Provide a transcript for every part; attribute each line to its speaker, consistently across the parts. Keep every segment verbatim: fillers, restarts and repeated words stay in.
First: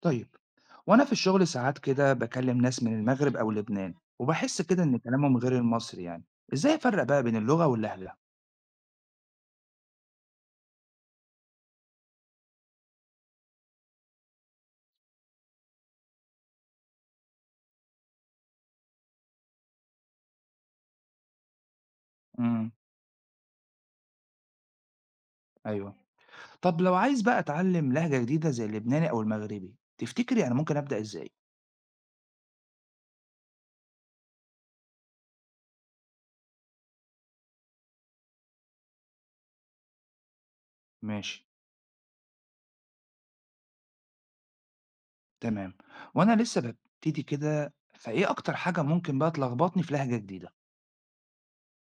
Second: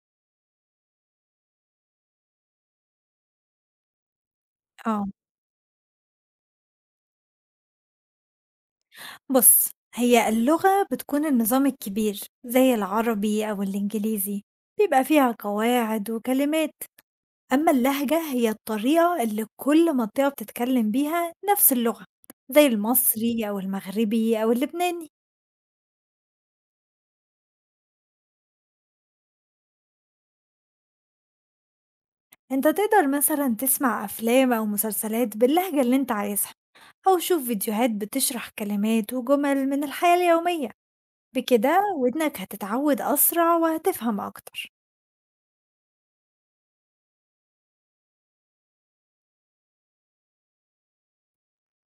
Speaker 1: طيب. وأنا في الشغل ساعات كده بكلم ناس من المغرب أو لبنان وبحس كده إن
Speaker 2: آه،
Speaker 1: كلامهم غير المصري يعني. إزاي أفرق بقى بين اللغة واللهجة؟
Speaker 2: بُص، هي اللغة بتكون النظام الكبير زي العربي أو الإنجليزي، بيبقى فيها قواعد وكلمات، أمّا اللهجة هي الطريقة اللي كل منطقة بتتكلم بيها نفس اللغة، زي
Speaker 1: امم.
Speaker 2: المصري أو المغربي أو اللبناني،
Speaker 1: أيوه. طب لو عايز بقى أتعلم لهجة جديدة زي اللبناني أو المغربي تفتكري أنا ممكن أبدأ إزاي؟
Speaker 2: أنت تقدر مثلًا تسمع أفلام أو مسلسلات باللهجة اللي أنت عايزها، أو شوف فيديوهات بتشرح كلمات وجمل من الحياة اليومية،
Speaker 1: ماشي.
Speaker 2: بكده ودنك هتتعود أسرع وهتفهم أكتر.
Speaker 1: تمام. وأنا لسه ببتدي كده فإيه أكتر حاجة ممكن بقى تلخبطني في لهجة جديدة؟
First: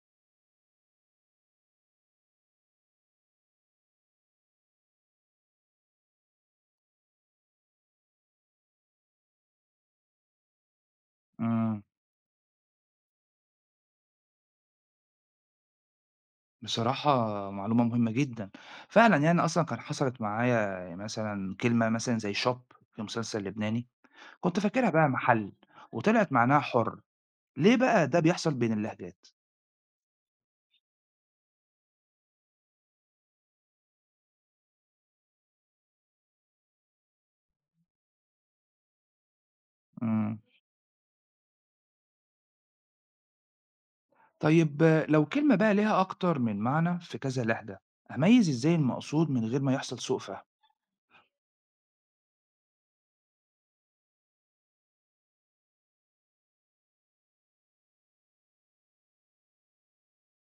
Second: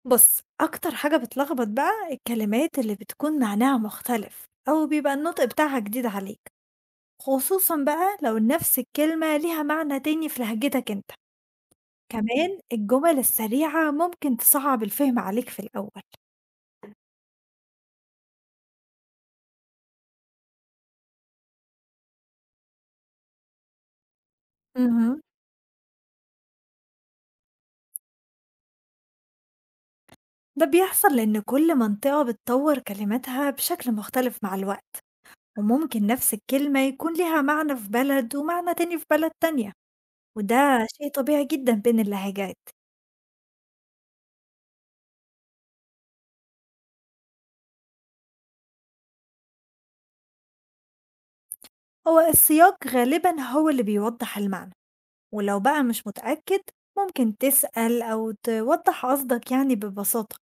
Speaker 2: بُص، أكتر حاجة بتلخبط بقى الكلمات اللي بتكون معناها مختلف أو بيبقى النطق بتاعها جديد عليك، خصوصًا بقى لو نفس الكلمة ليها معنى تاني في لهجتك أنت.
Speaker 1: امم.
Speaker 2: كمان الجمل السريعة ممكن تصعب الفهم عليك في الأول.
Speaker 1: بصراحة معلومة مهمة جدا. فعلا يعني أصلا كان حصلت معايا مثلا كلمة مثلا زي شوب في مسلسل لبناني كنت فاكرها بقى
Speaker 2: اهم.
Speaker 1: محل، وطلعت معناها حُر، ليه بقى ده بيحصل بين اللهجات؟
Speaker 2: ده بيحصل لأن كل منطقة بتطور كلماتها بشكل مختلف مع الوقت، وممكن نفس الكلمة يكون ليها معنى في بلد ومعنى تاني في بلد تانية،
Speaker 1: إمم.
Speaker 2: وده شيء طبيعي جدًا بين اللهجات.
Speaker 1: طيب آه، لو كلمة بقى ليها أكتر من معنى في كذا لهجة، أميّز إزاي المقصود من غير ما يحصل سوء فهم؟
Speaker 2: هو السياق غالبا هو اللي بيوضح المعنى، ولو بقى مش متأكد ممكن تسأل أو توضح قصدك يعني ببساطة.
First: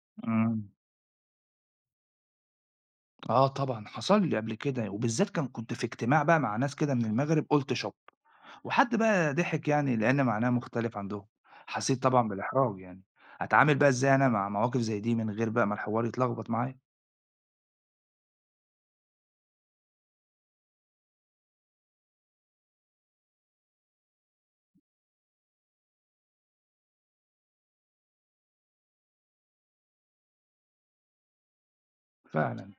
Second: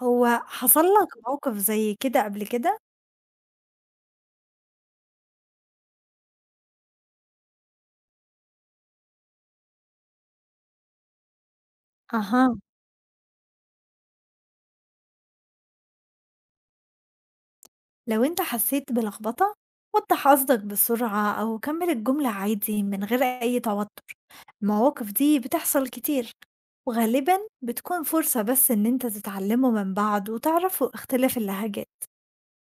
Speaker 2: هو
Speaker 1: إمم.
Speaker 2: حصل لك موقف زي كده قبل كده؟
Speaker 1: آه طبعًا حصل لي قبل كده، وبالذات كان كنت في اجتماع بقى مع ناس كده من المغرب قُلت شَط، وحد بقى ضحك يعني لإن معناها مختلف عندهم، حسيت طبعًا
Speaker 2: أها.
Speaker 1: بالإحراج يعني، أتعامل بقى إزاي أنا مع مواقف زي دي من غير بقى ما الحوار يتلخبط معايا؟
Speaker 2: لو أنت حسيت بلخبطة وضح قصدك بسرعة أو كمل الجملة عادي من غير أي توتر. المواقف دي بتحصل كتير وغالبا بتكون فرصة بس إن أنت تتعلموا من بعض وتعرفوا اختلاف اللهجات.
Speaker 1: فعلًا.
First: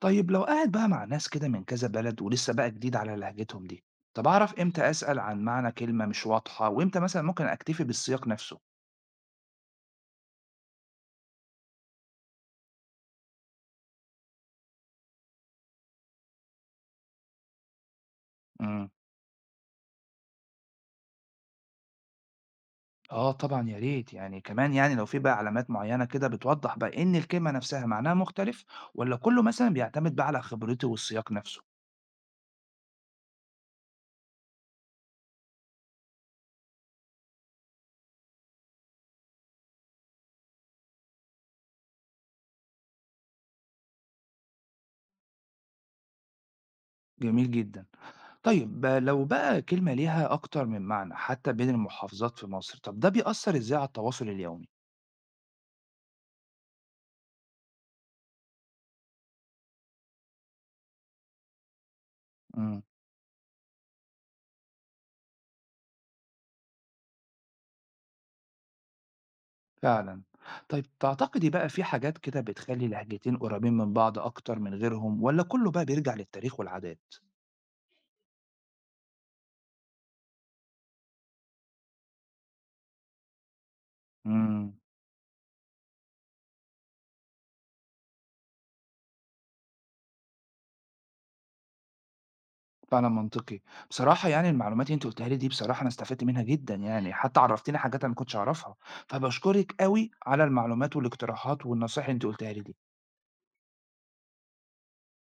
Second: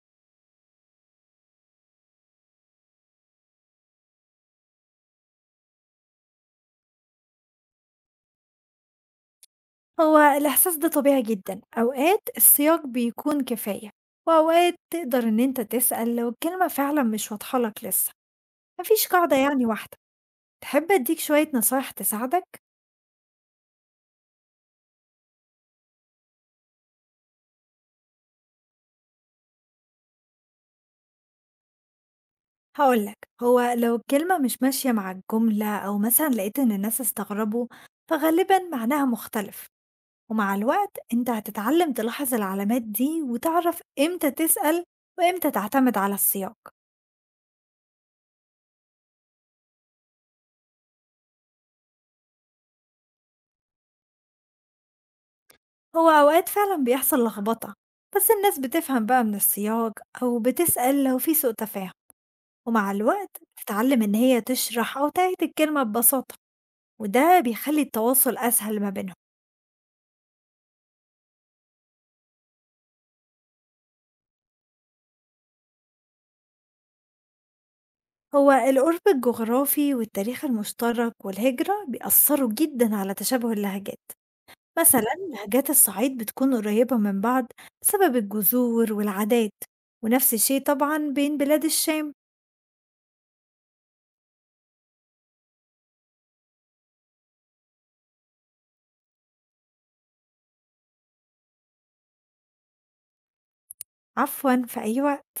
Speaker 1: طيب لو قاعد بقى مع ناس كده من كذا بلد ولسه بقى جديد على لهجتهم دي، طب أعرف إمتى أسأل عن معنى كلمة مش واضحة وإمتى مثلا ممكن أكتفي بالسياق نفسه؟
Speaker 2: هو الإحساس ده طبيعي جدًا، أوقات السياق بيكون كفاية، وأوقات تقدر إن أنت تسأل لو الكلمة فعلًا مش واضحة لك لسه، ما
Speaker 1: امم.
Speaker 2: فيش قاعدة يعني واحدة. تحب أديك شوية نصايح تساعدك؟
Speaker 1: آه طبعا يا ريت يعني، كمان يعني لو في بقى علامات معينة كده بتوضح بقى إن الكلمة نفسها معناها مختلف، ولا كله مثلا بيعتمد بقى على خبرتي والسياق نفسه؟
Speaker 2: هاقول لك، هو لو الكلمة مش ماشية مع الجملة أو مثلًا لقيت إن الناس استغربوا، فغالبًا معناها مختلف، ومع الوقت أنت هتتعلم تلاحظ العلامات دي وتعرف إمتى تسأل وإمتى تعتمد على السياق.
Speaker 1: جميل جدا. طيب بقى لو بقى كلمة ليها أكتر من معنى حتى بين المحافظات في مصر، طب ده بيأثر إزاي على التواصل اليومي؟
Speaker 2: هو أوقات فعلا بيحصل لخبطة، بس الناس بتفهم بقى من السياق أو بتسأل لو في سوء تفاهم.
Speaker 1: امم.
Speaker 2: ومع الوقت بتتعلم إن هي تشرح أو تعيد الكلمة ببساطة، وده بيخلي التواصل أسهل ما بينهم.
Speaker 1: فعلًا. طيب تعتقدي بقى في حاجات كده بتخلّي لهجتين قريبين من بعض أكتر من غيرهم والّا كُلّه بقى بيرجع للتاريخ والعادات؟
Speaker 2: هو القرب الجغرافي والتاريخ المشترك والهجرة بيأثروا جدا على تشابه اللهجات.
Speaker 1: إمم.
Speaker 2: مثلا لهجات الصعيد بتكون قريبة من بعض بسبب الجذور والعادات، ونفس الشيء طبعا بين بلاد الشام.
Speaker 1: فعلًا منطقي. بصراحة يعني المعلومات اللي أنتِ قُلتيها لي دي بصراحة أنا استفدت منها جدًا يعني، حتى عرّفتيني حاجات أنا ما كنتش أعرفها، فباشكرِك أوي على المعلومات والاقتراحات والنصايح اللي أنتِ قُلتيها لي دي.
Speaker 2: عفوا، في أي وقت.